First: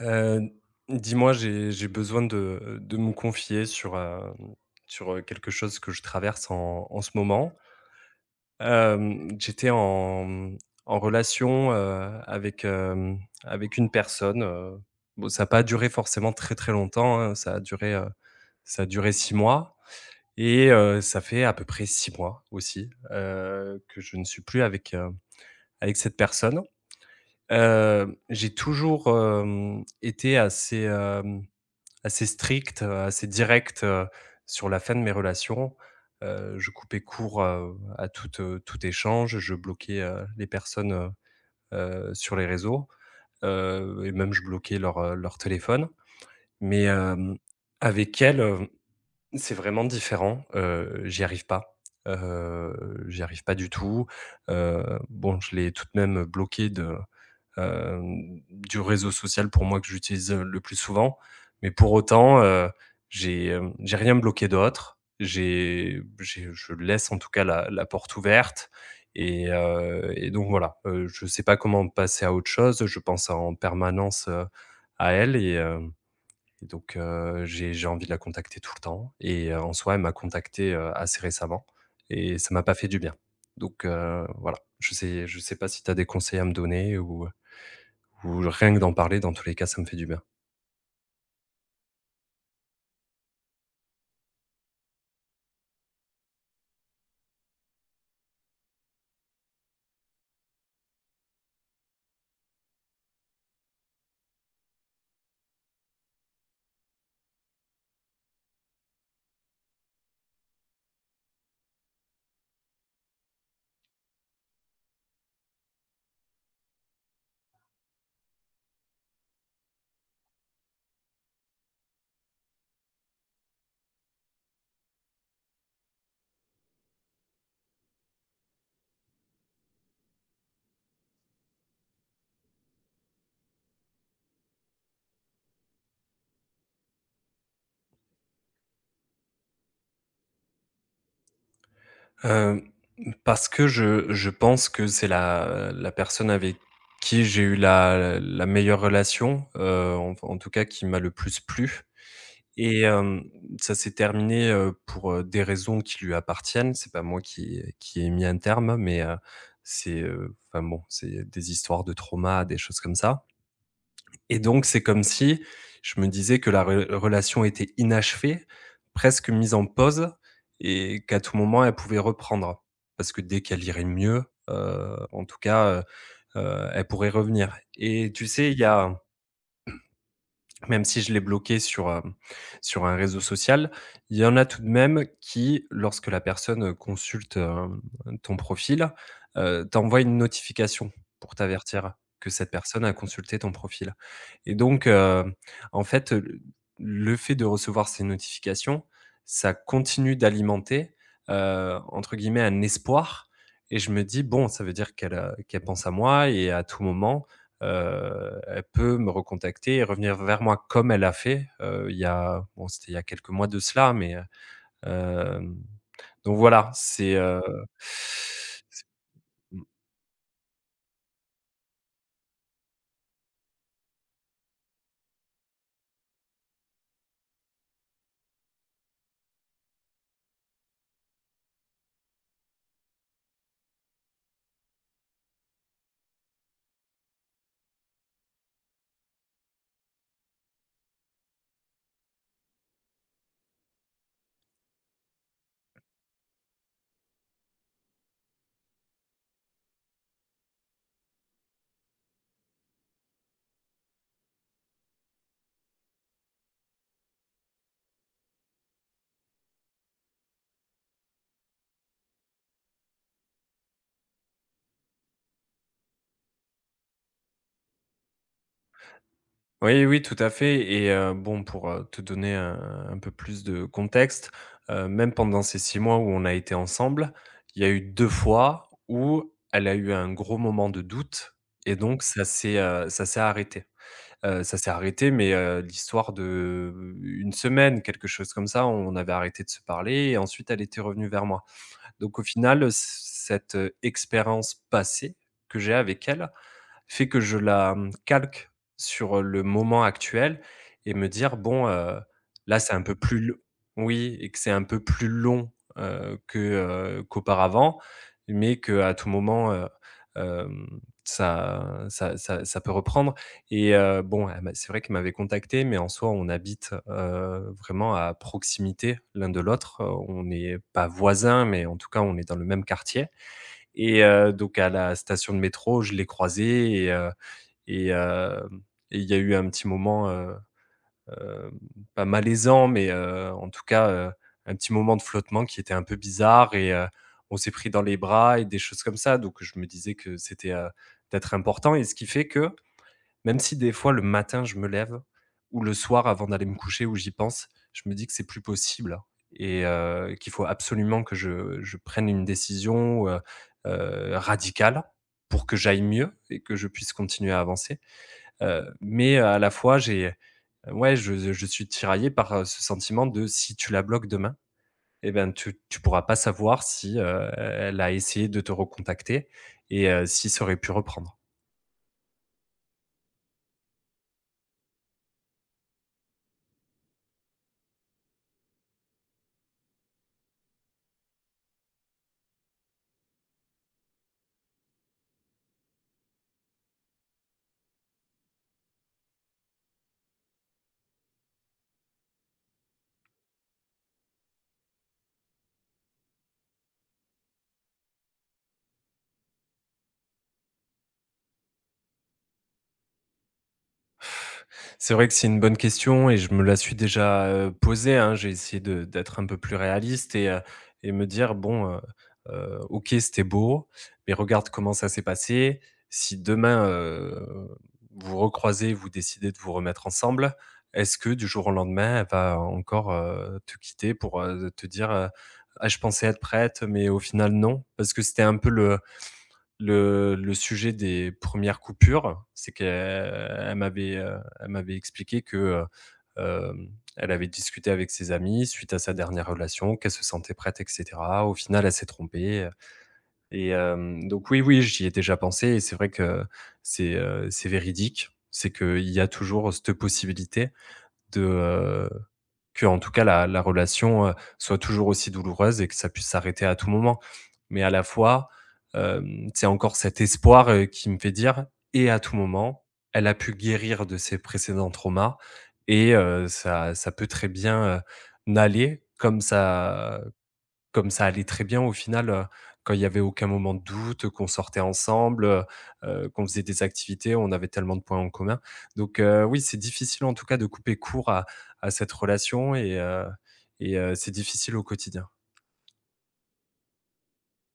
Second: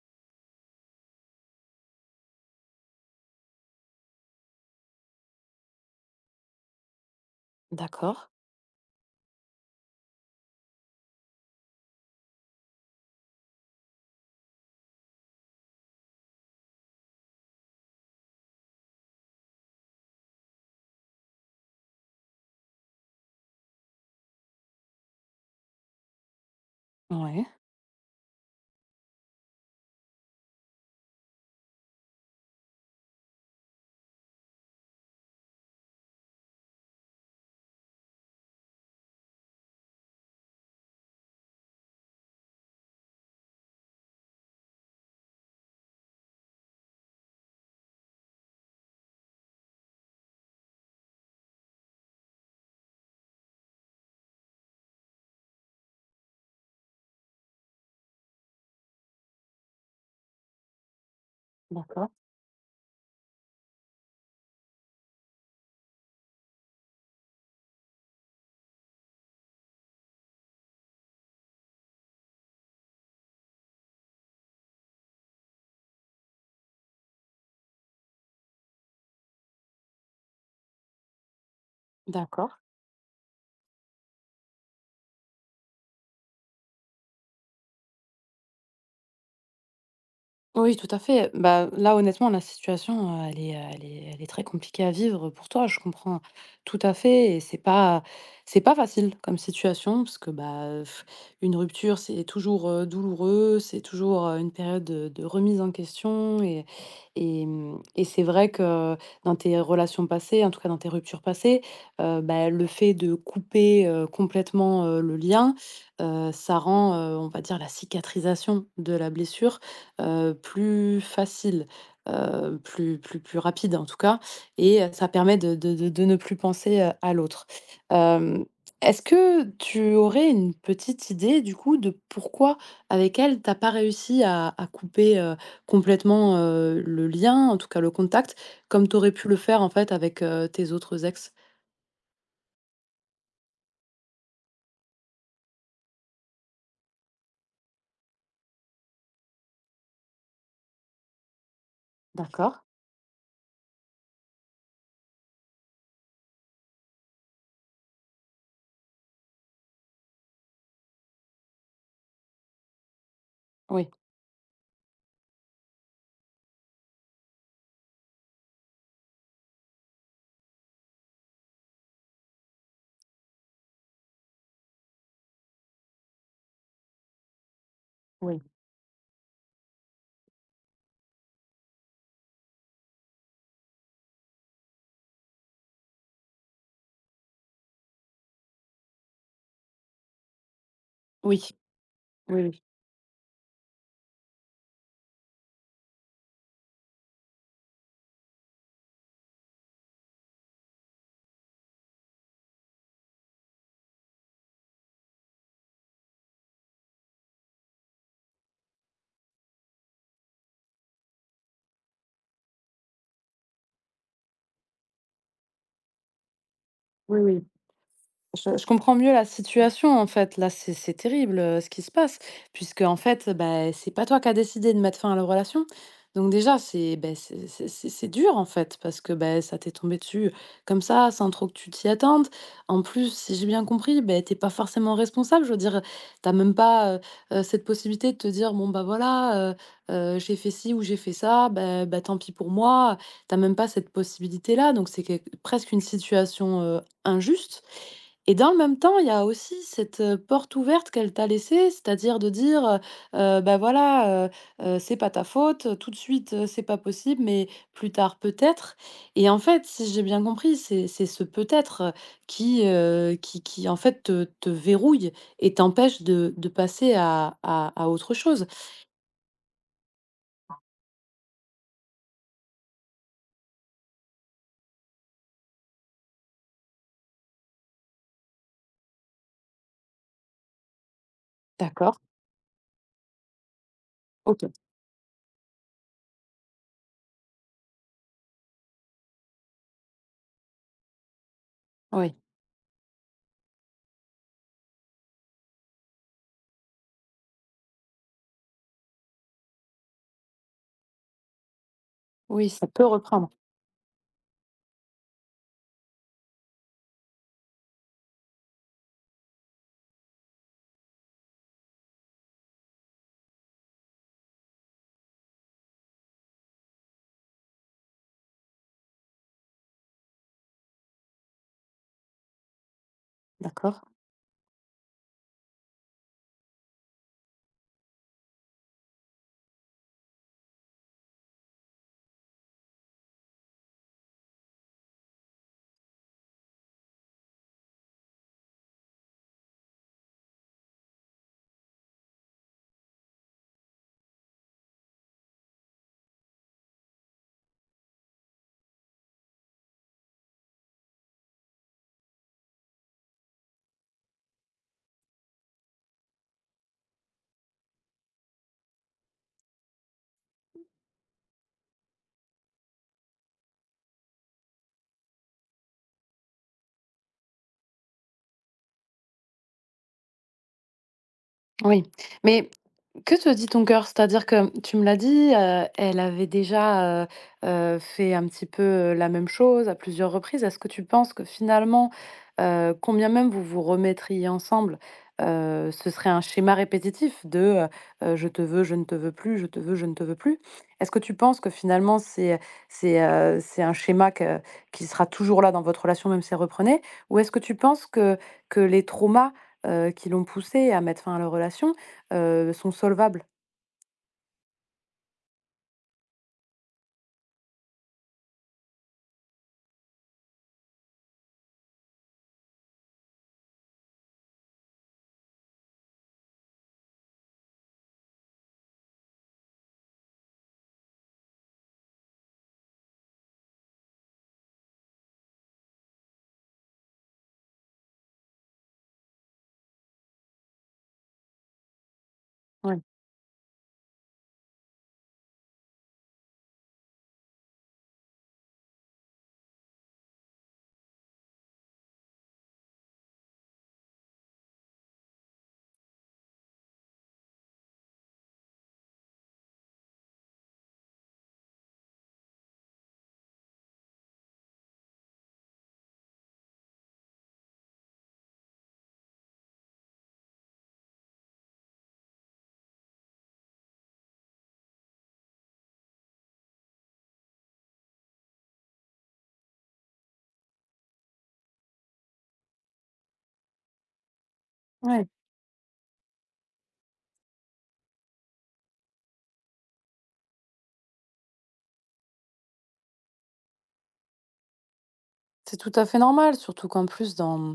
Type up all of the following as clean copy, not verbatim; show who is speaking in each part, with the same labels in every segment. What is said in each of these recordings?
Speaker 1: Heu, dis-moi, j'ai besoin de me confier sur, quelque chose que je traverse en ce moment.
Speaker 2: D'accord.
Speaker 1: J'étais en relation, avec, avec une personne, bon, ça n'a pas duré forcément très, très longtemps, hein, ça a ça a duré 6 mois et ça fait à peu près 6 mois aussi, que je ne suis plus avec cette personne.
Speaker 2: Ouais.
Speaker 1: J'ai toujours été assez, hem assez stricte, assez directe sur la fin de mes relations. Je coupais court à tout échange, je bloquais les personnes sur les réseaux et même je bloquais leur téléphone. Mais avec elle, c'est vraiment différent, j'y arrive pas. J'y arrive pas du tout. Bon, je l'ai tout de même bloquée de heu, du réseau social pour moi que j'utilise le plus souvent. Mais pour
Speaker 2: D'accord.
Speaker 1: autant, j'ai rien bloqué d'autre. J'ai, je laisse en tout cas la porte ouverte et donc voilà, je ne sais pas comment passer à autre chose. Je pense en permanence, à elle et donc j'ai envie de la contacter tout le temps et en soi, elle m'a contacté assez récemment et
Speaker 2: D'accord.
Speaker 1: ça m'a pas fait du bien. Donc voilà, je sais pas si tu as des conseils à me donner ou rien que d'en parler, dans tous les cas, ça me fait du bien.
Speaker 2: Oui, tout à fait. Bah, là, honnêtement, la situation, elle est, elle est très compliquée à vivre pour toi. Je comprends tout à fait et c'est pas facile comme situation parce que, bah, une rupture, c'est toujours, douloureux, c'est toujours, une période de remise en question et et c'est vrai que dans tes relations passées, en tout cas dans tes ruptures passées, bah, le fait de couper, complètement, le lien, ça rend, on va dire la cicatrisation de la blessure, plus facile, plus rapide en tout cas et ça permet de ne plus penser, à l'autre. Hem, est-ce que tu aurais une petite idée du coup de pourquoi avec elle, t'as pas réussi à couper, complètement, le lien, en tout cas le contact, comme tu aurais pu le faire en fait avec, tes autres ex?
Speaker 1: Hem, parce que je pense que c'est la personne avec qui j'ai eu la meilleure relation, en tout cas qui m'a le plus plu.
Speaker 2: D'accord.
Speaker 1: Et hem, ça s'est terminé pour, des raisons qui lui appartiennent. C'est pas moi qui ai mis un terme, enfin bon, c'est des histoires de trauma, des choses comme ça.
Speaker 2: Oui,
Speaker 1: Et donc c'est comme si je me disais que la re relation était inachevée, presque mise en pause et qu'à tout moment elle pouvait reprendre. Parce que dès qu'elle irait mieux, en tout cas, elle pourrait revenir. Et tu
Speaker 2: oui,
Speaker 1: sais, il y a même si je l'ai bloqué sur un réseau social, il y en a tout de même qui, lorsque la personne consulte ton profil, t'envoie une notification pour
Speaker 2: oui,
Speaker 1: t'avertir que
Speaker 2: oui,
Speaker 1: cette
Speaker 2: oui.
Speaker 1: personne a consulté ton profil et donc en fait, heu, le fait de recevoir ces notifications, ça continue d'alimenter entre guillemets «un espoir» et je me dis: «Bon, ça veut dire qu'elle, qu'elle pense à moi et à tout moment, elle peut me recontacter et revenir vers moi comme elle a fait, il y a bon, c'était il y a quelques mois de cela, mais, donc voilà, c'est,
Speaker 2: Je comprends mieux la
Speaker 1: mmh,
Speaker 2: situation, en fait. Là, c'est terrible, ce qui se passe, puisque en fait, bah, c'est pas toi qui as décidé de mettre fin à la relation. Donc déjà, c'est, beh, c'est dur, en fait, parce que, beh, ça t'est tombé dessus comme ça, sans trop que tu t'y attendes. En plus, si j'ai bien compris, beh, tu pas forcément responsable. Je veux dire, t'as même pas, cette possibilité de te dire: «Bon, bah, voilà, j'ai fait ci ou j'ai fait ça, bah, tant pis pour moi». T'as même pas cette possibilité-là, donc c'est quelque presque une situation, injuste. Et dans le même temps, il y a aussi cette, porte ouverte qu'elle t'a laissée, c'est-à-dire de dire, bah, voilà, c'est pas ta faute, tout de suite, c'est pas possible, mais plus tard peut-être. Et en fait, si j'ai bien compris, c'est ce peut-être, qui, qui en fait te verrouille et t'empêche de passer à autre chose.
Speaker 1: oui, oui, tout à fait et bon, te donner un peu plus de contexte, même pendant ces 6 mois où on a été ensemble, il y a eu 2 fois où elle a eu un gros moment de doute et
Speaker 2: D'accord,
Speaker 1: donc ça s'est ça s'est arrêté.
Speaker 2: OK.
Speaker 1: Ça s'est arrêté, mais l'histoire de une semaine, quelque chose comme ça. On avait arrêté de se parler et ensuite elle était revenue vers moi.
Speaker 2: Oui,
Speaker 1: Donc au final, c cette, expérience passée que j'ai avec elle fait que je la calque sur le moment actuel et me dire: «Bon,
Speaker 2: oui,
Speaker 1: là,
Speaker 2: ça
Speaker 1: c'est un
Speaker 2: peut
Speaker 1: peu plus
Speaker 2: reprendre.
Speaker 1: l» oui et que c'est un peu plus long, heu, que, qu'auparavant, mais qu'à tout moment, hem, ça peut reprendre et bon, elle m'a c'est vrai qu'il m'avait contacté, mais en soi, on habite vraiment à proximité l'un de l'autre. On n'est pas voisins, mais en tout cas, on est dans le même quartier
Speaker 2: D'accord.
Speaker 1: et donc à la station de métro, je l'ai croisée et hem et il y a eu un petit moment, hem, pas malaisant, mais en tout cas, un petit moment de flottement qui était un peu bizarre et on s'est pris dans les bras et des choses comme ça. Donc je me disais que c'était peut-être important et ce qui fait que, même si des fois le matin je me lève ou le soir avant d'aller me coucher où j'y pense, je me dis que c'est plus possible et qu'il faut absolument que je prenne une décision radicale pour que j'aille mieux et que je puisse continuer à avancer. Mais à la fois, j'ai ouais, je suis tiraillé par ce sentiment de si tu la bloques demain eh ben, tu pourras pas savoir si elle a essayé de te recontacter et si ça aurait pu reprendre.
Speaker 2: Oui, mais que te dit ton cœur? C'est-à-dire que tu me l'as dit, elle avait déjà, fait un petit peu, la même chose à plusieurs reprises. Est-ce que tu penses que finalement, combien même vous vous remettriez ensemble, ce serait un schéma répétitif de, «Je te veux, je ne te veux plus, je te veux, je ne te veux plus»? Est-ce que tu penses que finalement c'est, c'est un schéma que qui sera toujours là dans votre relation, même si elle reprenait? Ou est-ce que tu penses que les traumas qui l'ont poussé à mettre fin à leur relation, sont solvables.
Speaker 1: C'est vrai que c'est une bonne question et je me la suis déjà posée, hein. J'ai essayé de d'être un peu plus réaliste et me dire: «Bon, OK, c'était beau, mais regarde comment ça s'est passé. Si demain, vous recroisez, vous décidez de vous remettre ensemble, est-ce que du jour au lendemain, elle va encore, te quitter pour, te dire, "Ah, je pensais être prête, mais au final, non"?» parce que c'était un peu le le sujet des premières coupures, c'est qu'elle
Speaker 2: Ouais,
Speaker 1: elle m'avait expliqué que, heu, hem, elle avait discuté avec ses amis suite à sa dernière relation, qu'elle se sentait prête et cetera. Au final, elle s'est trompée, donc oui, oui, j'y ai déjà pensé et c'est vrai que c'est véridique. C'est qu'il y a toujours cette possibilité de, euh, que en tout cas la relation, soit toujours aussi douloureuse et que ça puisse s'arrêter à tout moment. Mais à la fois, c'est encore cet espoir qui me fait dire: «Et à tout moment, elle a pu guérir de ses précédents traumas et ça ça peut très bien, n'aller comme ça allait très bien au final, quand il y avait aucun moment de doute, qu'on sortait
Speaker 2: ouais.
Speaker 1: ensemble, qu'on faisait des activités, on avait tellement de points en commun. Donc oui, c'est difficile en tout cas de couper court à cette relation et c'est difficile au quotidien.
Speaker 2: C'est tout à fait normal, surtout qu'en plus dans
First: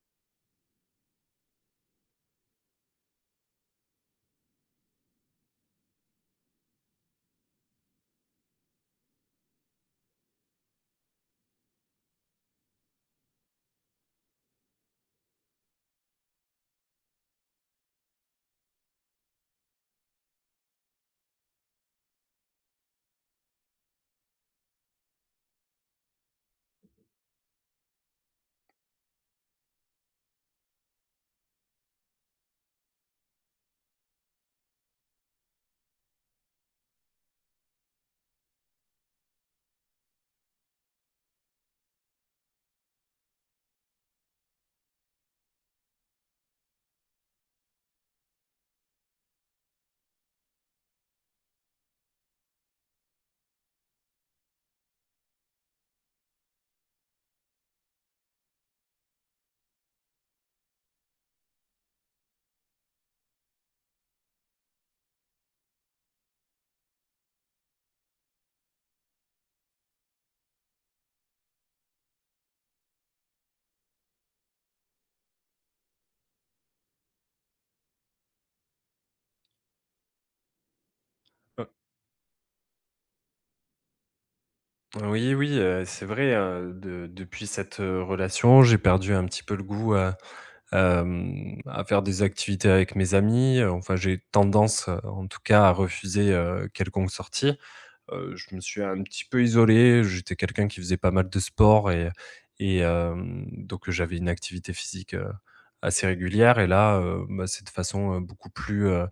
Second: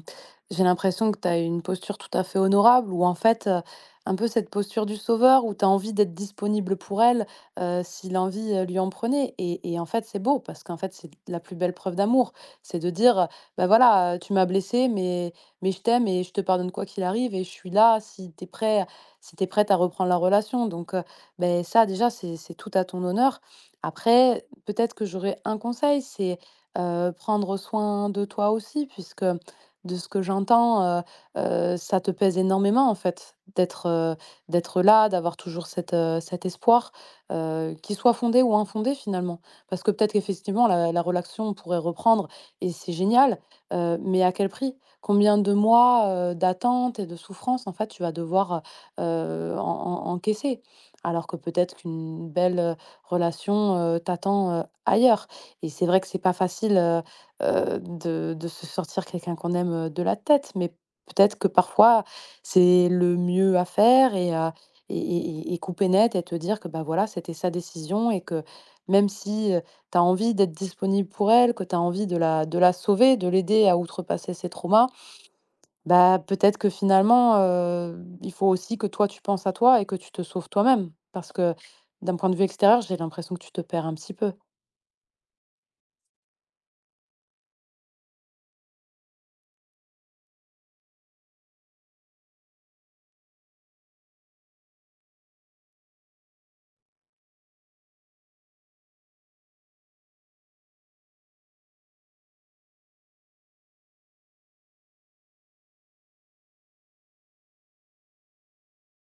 Speaker 2: j'ai l'impression que tu as une posture tout à fait honorable ou en fait, un peu cette posture du sauveur où tu as envie d'être disponible pour elle, si l'envie, lui en prenait et en fait, c'est beau parce qu'en fait, c'est la plus belle preuve d'amour. C'est de dire, «Bah, voilà, tu m'as blessé mais je t'aime et je te pardonne quoi qu'il arrive et je suis là si tu es prêt si tu prête à reprendre la relation» donc beh, ça déjà, c'est tout à ton honneur. Après, peut-être que j'aurais un conseil, c'est prendre soin de toi aussi puisque de ce que j'entends, ça te pèse énormément en fait d'être, d'être là, d'avoir toujours cet, cet espoir, qu'il soit fondé ou infondé finalement. Parce que peut-être qu'effectivement la relation pourrait reprendre et c'est génial, mais à quel prix? Combien de mois, d'attente et de souffrance en fait tu vas devoir, heu en en encaisser? Alors que peut-être qu'une belle, relation, t'attend, ailleurs. Et c'est vrai que c'est pas facile, de se sortir quelqu'un qu'on aime, de la tête, mais peut-être que parfois, c'est le mieux à faire et et couper net et te dire que, bah, voilà, c'était sa décision et que même si, tu as envie d'être disponible pour elle, que tu as envie de la sauver, de l'aider à outrepasser ses traumas, bah, peut-être que finalement, il faut aussi que toi, tu penses à toi et que tu te sauves toi-même. Parce que
Speaker 1: Heu,
Speaker 2: d'un point de vue extérieur, j'ai l'impression que tu te perds un petit peu.
Speaker 1: oui, oui, c'est vrai, de depuis cette relation, j'ai perdu un petit peu le goût à, à faire des activités avec mes amis, enfin j'ai tendance, en tout cas à refuser, quelconque sortie. Je me suis un petit peu isolé, j'étais quelqu'un qui faisait pas mal de sport et donc j'avais une activité physique, assez régulière et là, bah, c'est de façon,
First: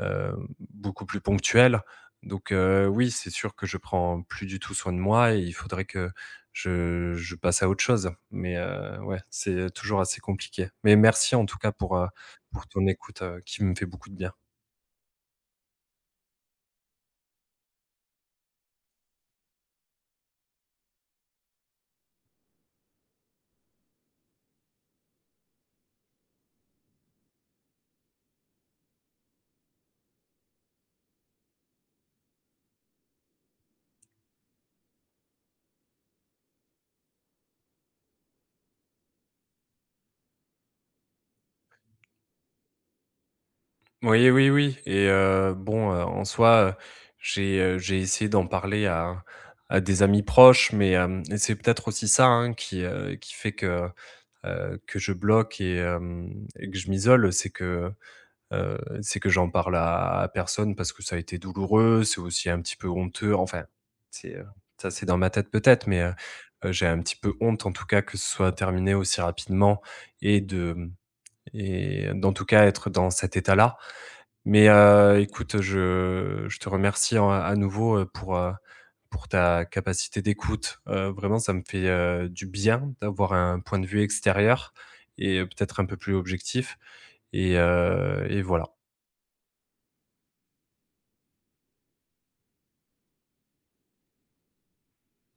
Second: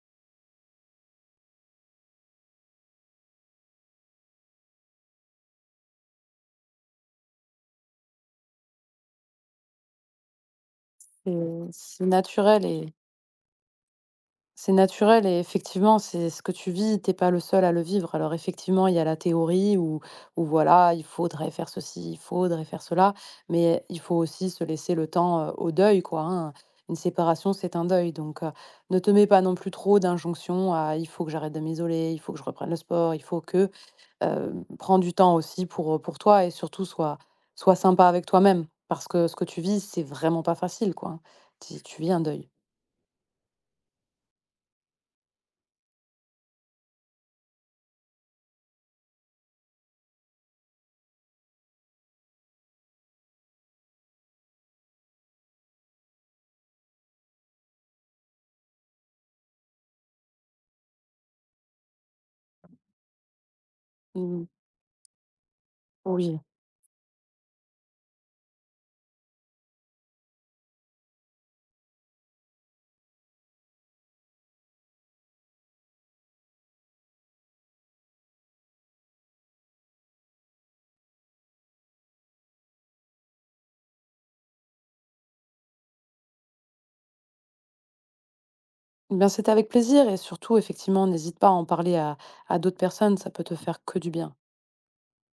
Speaker 1: heu, beaucoup plus ponctuelle. Donc oui, c'est sûr que je prends plus du tout soin de moi et il faudrait que je passe à autre chose. Mais ouais, c'est toujours assez compliqué. Mais merci en tout
Speaker 2: Heu,
Speaker 1: cas
Speaker 2: c'est naturel
Speaker 1: pour ton
Speaker 2: et
Speaker 1: écoute, qui me fait beaucoup de bien.
Speaker 2: c'est naturel et effectivement, c'est ce que tu vis. T'es pas le seul à le vivre. Alors effectivement, il y a la théorie où où voilà, il faudrait faire ceci, il faudrait faire cela, mais il faut aussi se laisser le temps, au deuil, quoi, hein. Une séparation, c'est un deuil, donc ne te mets pas non plus trop d'injonctions à: «Il faut que j'arrête de m'isoler, il faut que je reprenne le sport, il faut que», prends du temps aussi pour toi et surtout sois sympa avec toi-même parce que ce que tu vis, c'est vraiment pas facile, quoi, hein. Tu vis un deuil.
Speaker 1: Oui, oui, oui et bon, en soi, j'ai essayé d'en parler à des amis proches, mais c'est peut-être aussi ça, hein, qui fait que je bloque et que je m'isole, c'est que j'en parle à personne parce que ça a été douloureux, c'est aussi un petit peu honteux, enfin, c'est,
Speaker 2: Mmh,
Speaker 1: heu, ça, c'est dans ma tête peut-être, mais
Speaker 2: oui.
Speaker 1: j'ai un petit peu honte, en tout cas, que ce soit terminé aussi rapidement et de, mmh et d'en tout cas, être dans cet état-là mais, écoute, je te remercie en à nouveau, pour ta capacité d'écoute. Vraiment, ça me fait, du bien d'avoir un point de vue extérieur et peut-être un peu plus objectif et voilà.
Speaker 2: Eh bien, c'était avec plaisir et surtout, effectivement, n'hésite pas à en parler à d'autres personnes, ça peut te faire que du bien.